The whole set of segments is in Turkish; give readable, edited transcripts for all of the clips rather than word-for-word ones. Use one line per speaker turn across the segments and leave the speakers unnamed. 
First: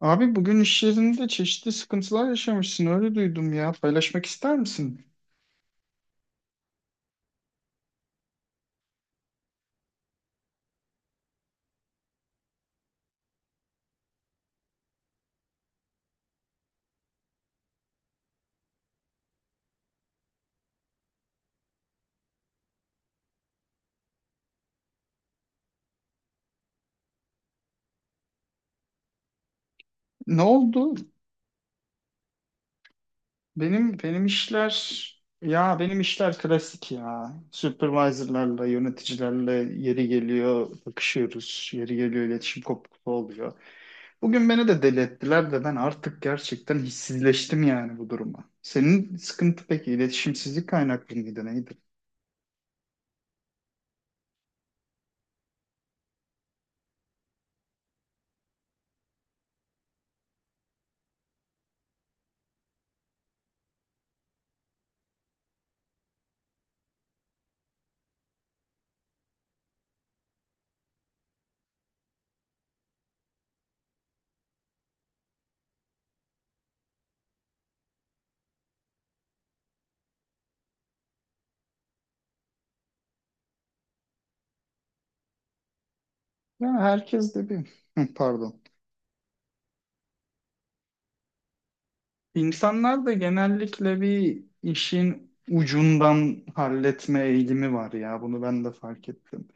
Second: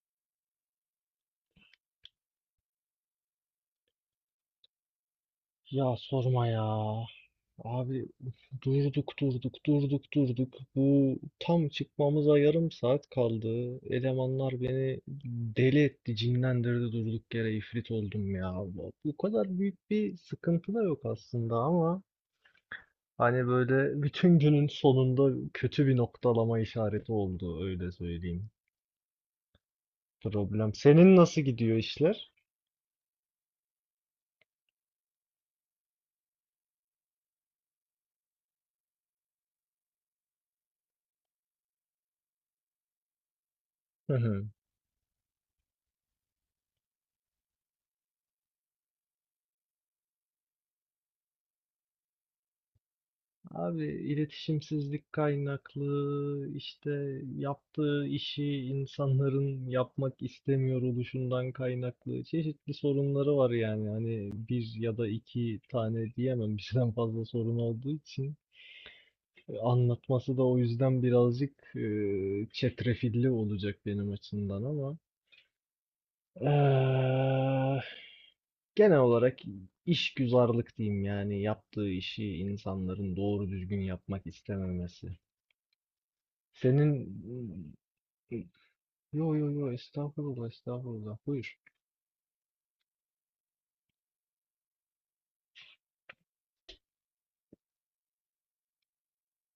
Abi bugün iş yerinde çeşitli sıkıntılar yaşamışsın öyle duydum ya. Paylaşmak ister misin?
Ya sorma ya. Abi durduk durduk durduk durduk. Bu tam çıkmamıza yarım saat kaldı. Elemanlar beni deli etti, cinlendirdi durduk yere ifrit oldum ya. Bu kadar büyük bir sıkıntı da yok aslında ama hani böyle bütün günün sonunda kötü bir noktalama işareti oldu öyle söyleyeyim.
Ne
Problem.
oldu?
Senin nasıl gidiyor işler?
Benim işler ya benim işler klasik ya. Supervisor'larla, yöneticilerle yeri geliyor bakışıyoruz. Yeri geliyor iletişim kopukluğu oluyor. Bugün beni de deli ettiler de ben artık gerçekten hissizleştim yani bu duruma. Senin sıkıntı peki iletişimsizlik kaynaklı mıydı neydi?
Abi iletişimsizlik kaynaklı işte yaptığı işi insanların yapmak istemiyor oluşundan kaynaklı çeşitli sorunları var yani hani bir ya da iki tane diyemem birden fazla sorun olduğu için. Anlatması da o yüzden birazcık çetrefilli olacak benim açımdan ama eee, genel olarak işgüzarlık diyeyim yani yaptığı işi insanların doğru düzgün yapmak istememesi.
Ya
Senin
herkes de bir pardon.
yo yo yo estağfurullah estağfurullah buyur.
İnsanlar da genellikle bir işin ucundan halletme eğilimi var ya. Bunu ben de fark ettim.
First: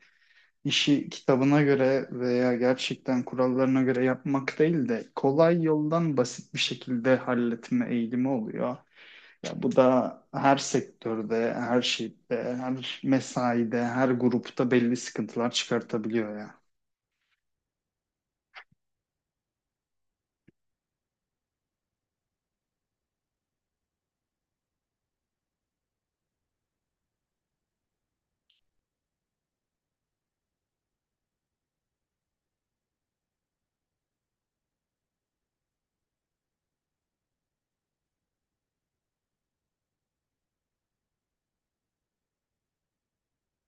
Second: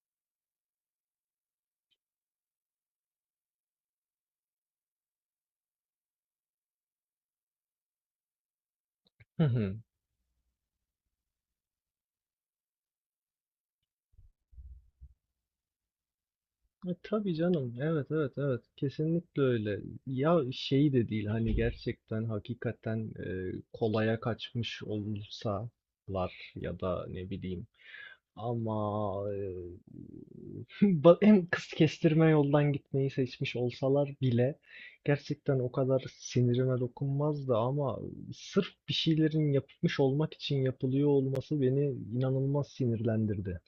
İşi kitabına göre veya gerçekten kurallarına göre yapmak değil de kolay yoldan basit bir şekilde halletme eğilimi oluyor.
Hı
Ya bu
hı.
da her sektörde, her şeyde, her mesaide, her grupta belli sıkıntılar çıkartabiliyor ya.
Tabii canım, evet evet evet kesinlikle öyle. Ya şey de değil hani gerçekten hakikaten kolaya kaçmış olsalar ya da ne bileyim. Ama hem kız kestirme yoldan gitmeyi seçmiş olsalar bile gerçekten o kadar sinirime dokunmazdı ama sırf bir şeylerin yapılmış olmak için yapılıyor olması beni inanılmaz sinirlendirdi.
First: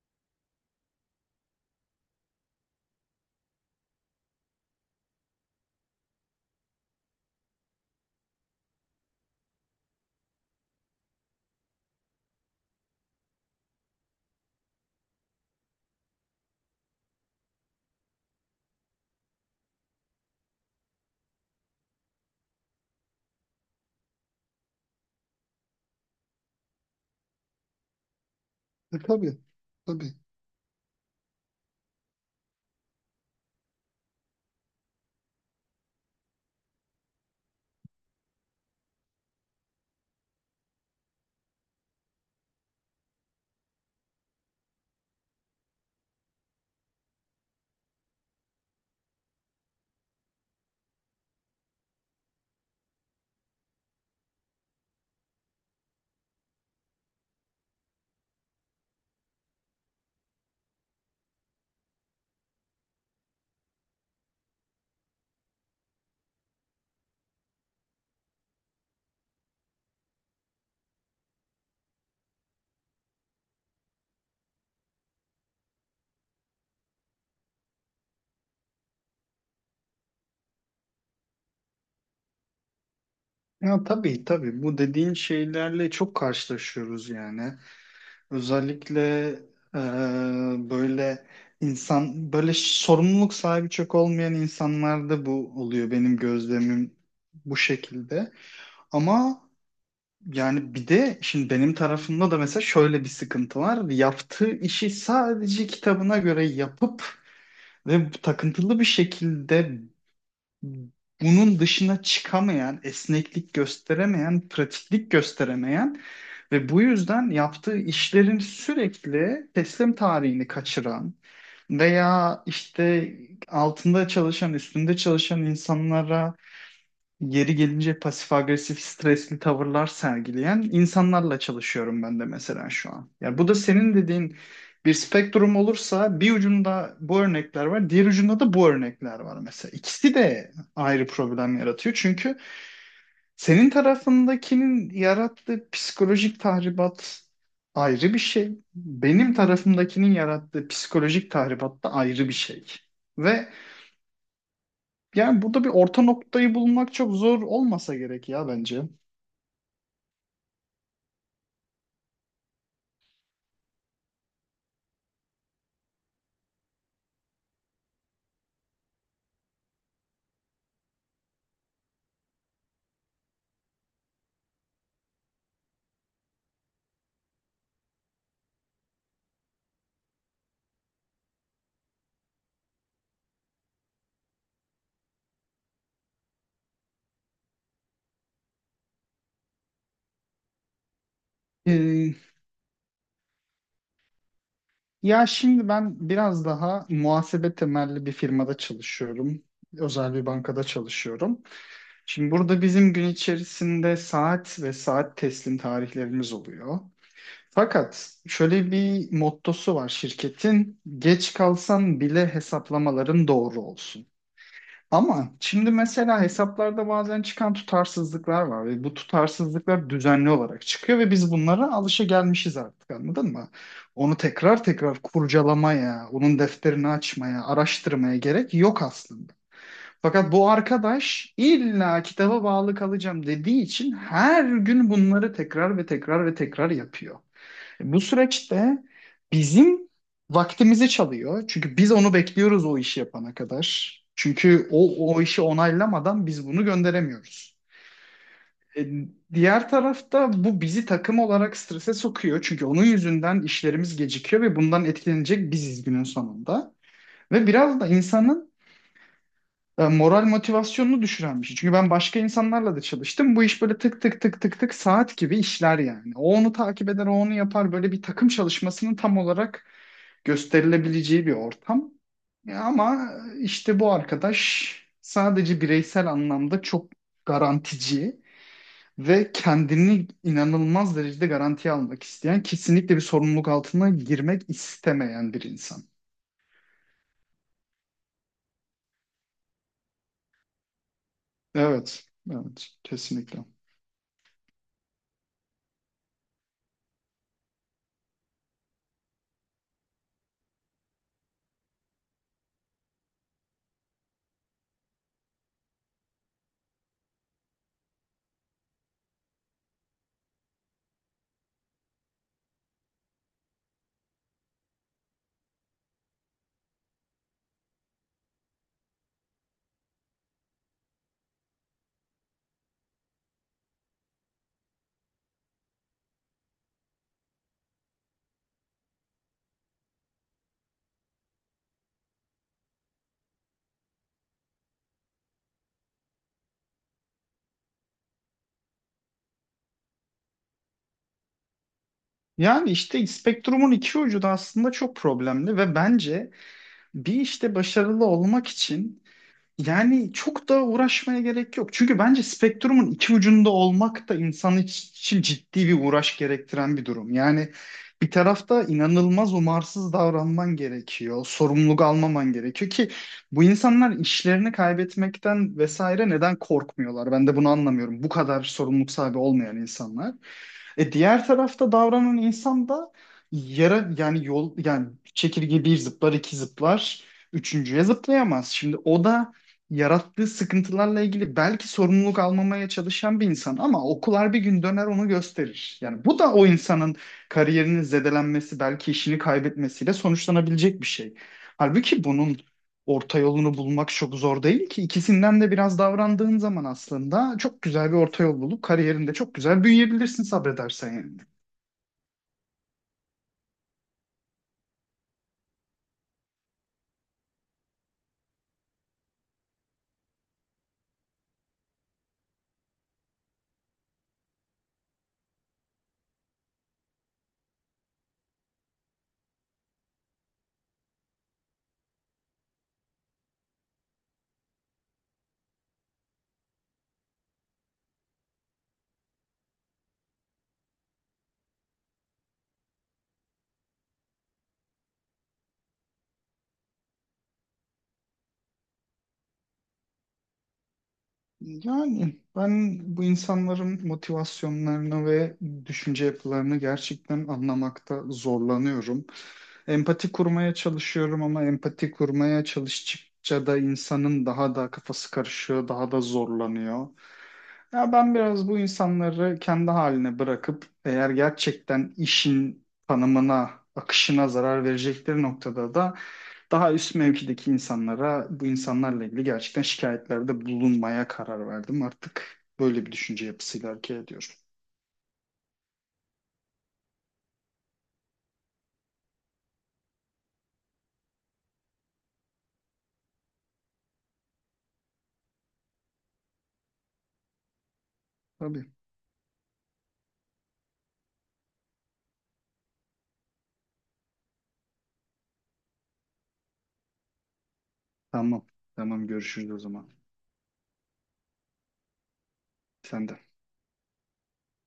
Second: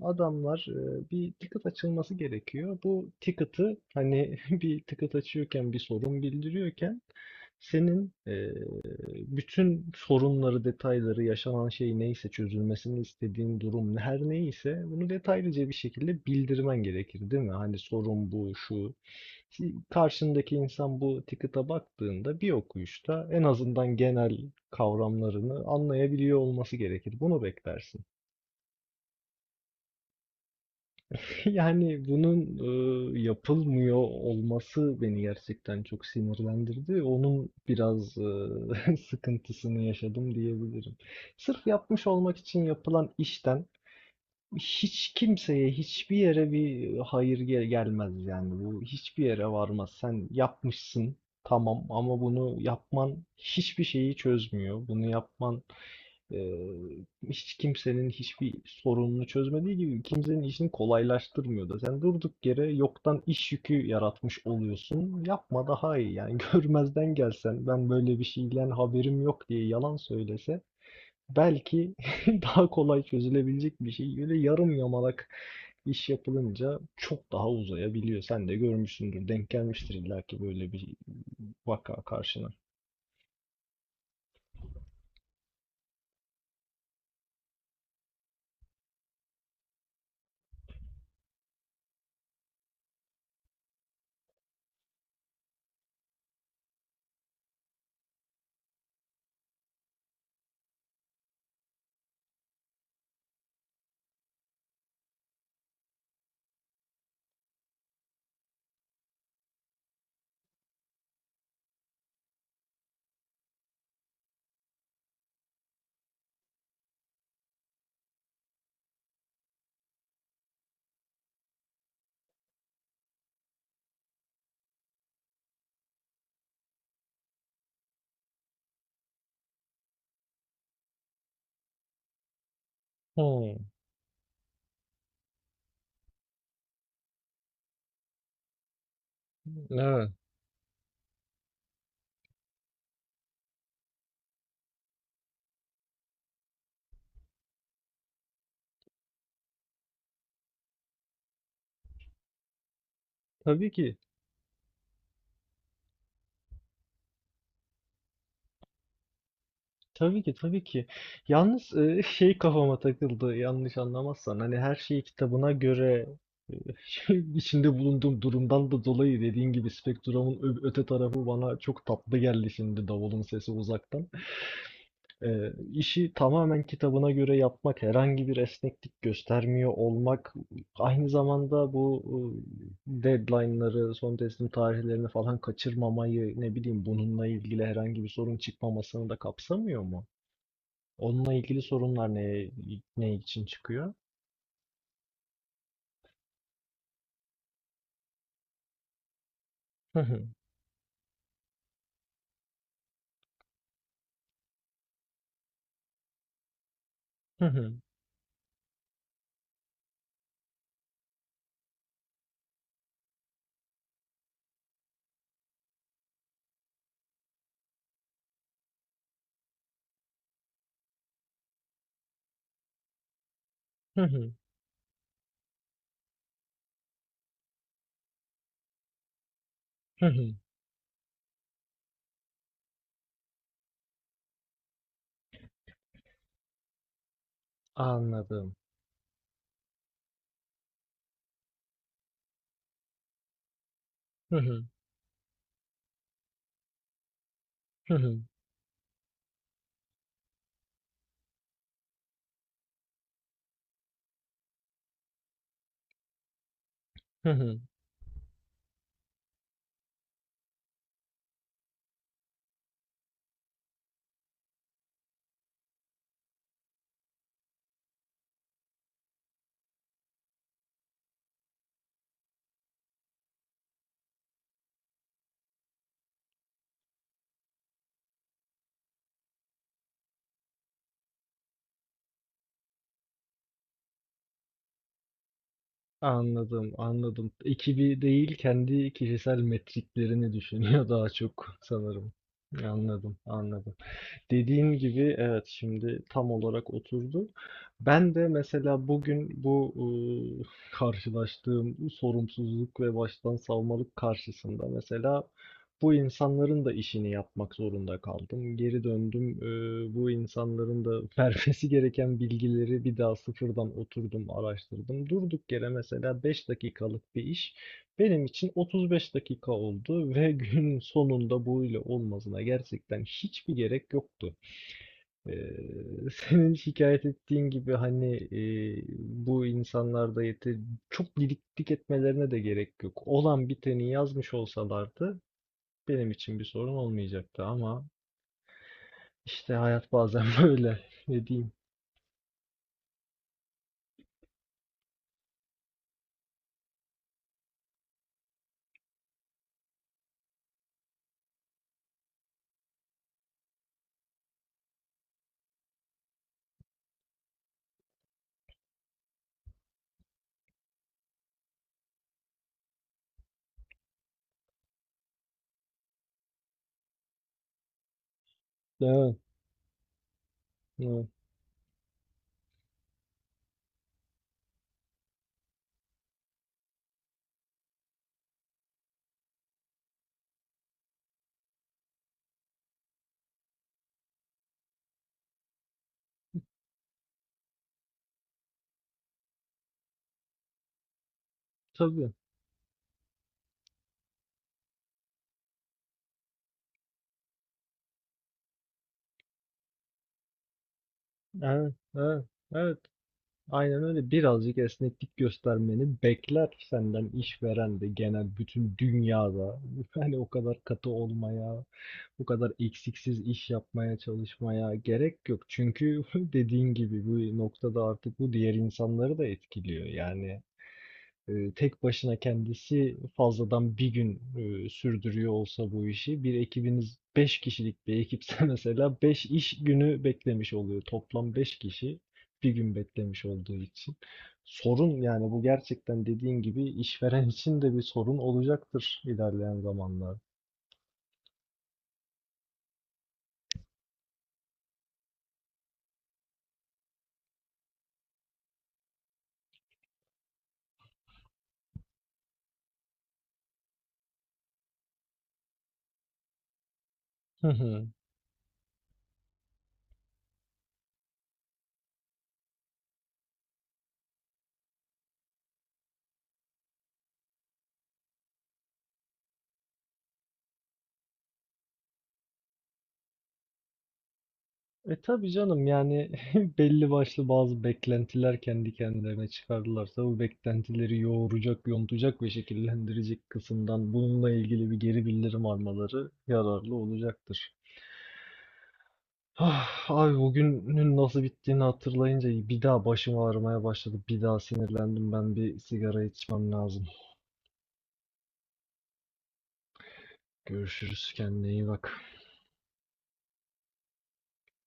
Adamlar bir ticket açılması gerekiyor. Bu ticket'ı hani bir ticket açıyorken, bir sorun bildiriyorken senin bütün sorunları, detayları, yaşanan şey neyse, çözülmesini istediğin durum her neyse bunu detaylıca bir şekilde bildirmen gerekir, değil mi? Hani sorun bu, şu. Ki karşındaki insan bu ticket'a baktığında bir okuyuşta en azından genel kavramlarını anlayabiliyor olması gerekir. Bunu beklersin.
E, tabii, tabii.
Yani bunun yapılmıyor olması beni gerçekten çok sinirlendirdi. Onun biraz sıkıntısını yaşadım diyebilirim. Sırf yapmış olmak için yapılan işten hiç kimseye, hiçbir yere bir hayır gelmez yani. Bu hiçbir yere varmaz. Sen yapmışsın, tamam, ama bunu yapman hiçbir şeyi çözmüyor. Bunu yapman ee, hiç kimsenin hiçbir sorununu çözmediği gibi kimsenin işini kolaylaştırmıyor da. Sen durduk yere yoktan iş yükü yaratmış oluyorsun. Yapma daha iyi yani. Görmezden gelsen, ben böyle bir şeyden haberim yok diye yalan söylese belki daha kolay çözülebilecek bir şey. Böyle yarım yamalak iş yapılınca çok daha uzayabiliyor. Sen de görmüşsündür, denk gelmiştir illaki böyle bir vaka karşına.
Ya tabii tabii bu dediğin şeylerle çok karşılaşıyoruz yani. Özellikle eee, böyle insan böyle sorumluluk sahibi çok olmayan insanlarda bu oluyor benim gözlemim bu şekilde. Ama yani bir de şimdi benim tarafımda da mesela şöyle bir sıkıntı var. Yaptığı işi sadece kitabına göre yapıp ve takıntılı bir şekilde bunun dışına çıkamayan, esneklik gösteremeyen, pratiklik gösteremeyen ve bu yüzden yaptığı işlerin sürekli teslim tarihini kaçıran veya işte altında çalışan, üstünde çalışan insanlara yeri gelince pasif agresif stresli tavırlar sergileyen insanlarla çalışıyorum ben de mesela şu an. Yani bu da
Hmm,
senin dediğin bir spektrum olursa bir ucunda bu örnekler var, diğer ucunda da bu örnekler var mesela.
evet.
İkisi de ayrı problem yaratıyor çünkü senin tarafındakinin yarattığı psikolojik tahribat ayrı bir şey. Benim tarafımdakinin yarattığı psikolojik tahribat da ayrı bir şey. Ve
Tabii ki.
yani burada bir orta noktayı bulmak çok zor olmasa gerek ya bence.
Tabii ki, tabii ki. Yalnız, şey kafama takıldı, yanlış anlamazsan. Hani her şeyi kitabına göre, eee, içinde bulunduğum durumdan da dolayı dediğin gibi spektrumun öte tarafı bana çok tatlı geldi şimdi, davulun sesi uzaktan. İşi tamamen kitabına göre yapmak, herhangi bir esneklik göstermiyor olmak, aynı zamanda bu deadline'ları, son teslim tarihlerini falan kaçırmamayı, ne bileyim, bununla ilgili herhangi bir sorun çıkmamasını da kapsamıyor mu? Onunla ilgili sorunlar
Ee,
ne için çıkıyor?
ya şimdi ben biraz daha muhasebe temelli bir firmada çalışıyorum.
Hı
Özel
hı.
bir bankada çalışıyorum. Şimdi burada bizim gün içerisinde saat ve saat teslim tarihlerimiz oluyor.
Hı hı.
Fakat şöyle bir mottosu var şirketin. Geç kalsan bile hesaplamaların doğru olsun. Ama şimdi mesela hesaplarda bazen çıkan tutarsızlıklar var ve bu tutarsızlıklar düzenli olarak çıkıyor ve biz bunlara alışagelmişiz artık anladın mı?
Hı
Onu
hı.
tekrar tekrar kurcalamaya, onun defterini açmaya, araştırmaya gerek yok aslında.
Hı
Fakat
hı.
bu arkadaş illa kitaba bağlı kalacağım dediği için her gün bunları tekrar ve tekrar ve tekrar yapıyor. Bu
Anladım.
süreçte bizim vaktimizi çalıyor. Çünkü biz onu bekliyoruz o işi yapana kadar.
Hı hı.
Çünkü o, o işi onaylamadan biz bunu gönderemiyoruz.
Hı hı.
E, diğer tarafta bu bizi takım olarak strese sokuyor. Çünkü onun yüzünden işlerimiz gecikiyor ve bundan etkilenecek biziz günün sonunda.
Hı
Ve
hı.
biraz da insanın moral motivasyonunu düşüren bir şey. Çünkü ben başka insanlarla da çalıştım. Bu iş böyle tık tık tık tık tık saat gibi işler yani. O onu takip eder, o onu yapar. Böyle bir takım çalışmasının tam olarak gösterilebileceği bir ortam. Ama işte bu arkadaş sadece bireysel anlamda çok garantici ve kendini inanılmaz derecede garantiye almak isteyen, kesinlikle bir sorumluluk altına girmek istemeyen bir insan.
Anladım, anladım. Ekibi değil, kendi kişisel metriklerini düşünüyor daha çok
Evet,
sanırım.
evet,
Anladım,
kesinlikle.
anladım. Dediğin gibi, evet, şimdi tam olarak oturdu. Ben de mesela bugün bu ıı, karşılaştığım sorumsuzluk ve baştan savmalık karşısında mesela bu insanların da işini yapmak zorunda kaldım. Geri döndüm. Bu insanların da vermesi gereken bilgileri bir daha sıfırdan oturdum, araştırdım. Durduk yere mesela 5 dakikalık bir iş benim için 35 dakika oldu ve günün sonunda bu ile olmasına gerçekten hiçbir gerek yoktu. Senin şikayet ettiğin gibi hani bu insanlarda yeter, çok didiklik etmelerine de gerek yok. Olan biteni yazmış olsalardı benim için bir sorun olmayacaktı ama işte hayat bazen böyle, ne diyeyim.
Yani işte spektrumun iki ucu da aslında çok problemli ve bence bir işte başarılı olmak için yani çok da uğraşmaya gerek yok. Çünkü bence spektrumun iki ucunda olmak da insan için ciddi bir uğraş gerektiren bir durum. Yani bir tarafta inanılmaz umarsız davranman gerekiyor. Sorumluluk almaman gerekiyor ki bu insanlar işlerini kaybetmekten vesaire neden korkmuyorlar? Ben de bunu anlamıyorum. Bu kadar sorumluluk
Evet,
sahibi olmayan insanlar. E
evet.
diğer tarafta davranan insan da yara yani yol yani çekirge bir zıplar iki zıplar üçüncüye zıplayamaz. Şimdi o da yarattığı sıkıntılarla ilgili belki sorumluluk almamaya çalışan bir insan ama okullar bir gün döner onu gösterir. Yani bu da o insanın kariyerinin zedelenmesi belki işini kaybetmesiyle sonuçlanabilecek bir şey. Halbuki
Tabii.
bunun orta yolunu bulmak çok zor değil ki. İkisinden de biraz davrandığın zaman aslında çok güzel bir orta yol bulup kariyerinde çok güzel büyüyebilirsin sabredersen yani.
Evet, evet, evet. Aynen öyle. Birazcık esneklik göstermeni bekler senden işveren de, genel bütün dünyada. Yani o kadar katı olmaya, o kadar eksiksiz iş yapmaya çalışmaya gerek yok. Çünkü dediğin gibi bu noktada artık bu diğer insanları da etkiliyor. Yani tek başına kendisi fazladan bir gün sürdürüyor olsa bu işi, bir ekibiniz 5 kişilik bir ekipse mesela 5 iş günü beklemiş oluyor. Toplam 5 kişi bir gün beklemiş olduğu için. Sorun yani, bu gerçekten dediğin gibi işveren için de bir sorun olacaktır ilerleyen zamanlar.
Yani ben bu insanların motivasyonlarını ve düşünce yapılarını gerçekten anlamakta zorlanıyorum. Empati kurmaya çalışıyorum ama empati kurmaya çalıştıkça da insanın daha da kafası karışıyor, daha da zorlanıyor. Ya ben biraz bu insanları kendi haline bırakıp eğer gerçekten işin tanımına, akışına zarar verecekleri noktada da daha üst mevkideki insanlara bu insanlarla ilgili gerçekten şikayetlerde bulunmaya karar verdim. Artık böyle bir düşünce yapısıyla hareket ediyorum.
Tabii canım, yani belli başlı bazı beklentiler kendi kendilerine çıkardılarsa bu beklentileri yoğuracak, yontacak ve şekillendirecek kısımdan bununla ilgili bir geri bildirim almaları yararlı olacaktır.
Tabii.
Ah, abi, bugünün nasıl bittiğini hatırlayınca bir daha başım ağrımaya başladı. Bir daha sinirlendim. Ben bir sigara içmem lazım.
Tamam. Tamam görüşürüz o zaman.
Görüşürüz. Kendine iyi bak.
Sen de.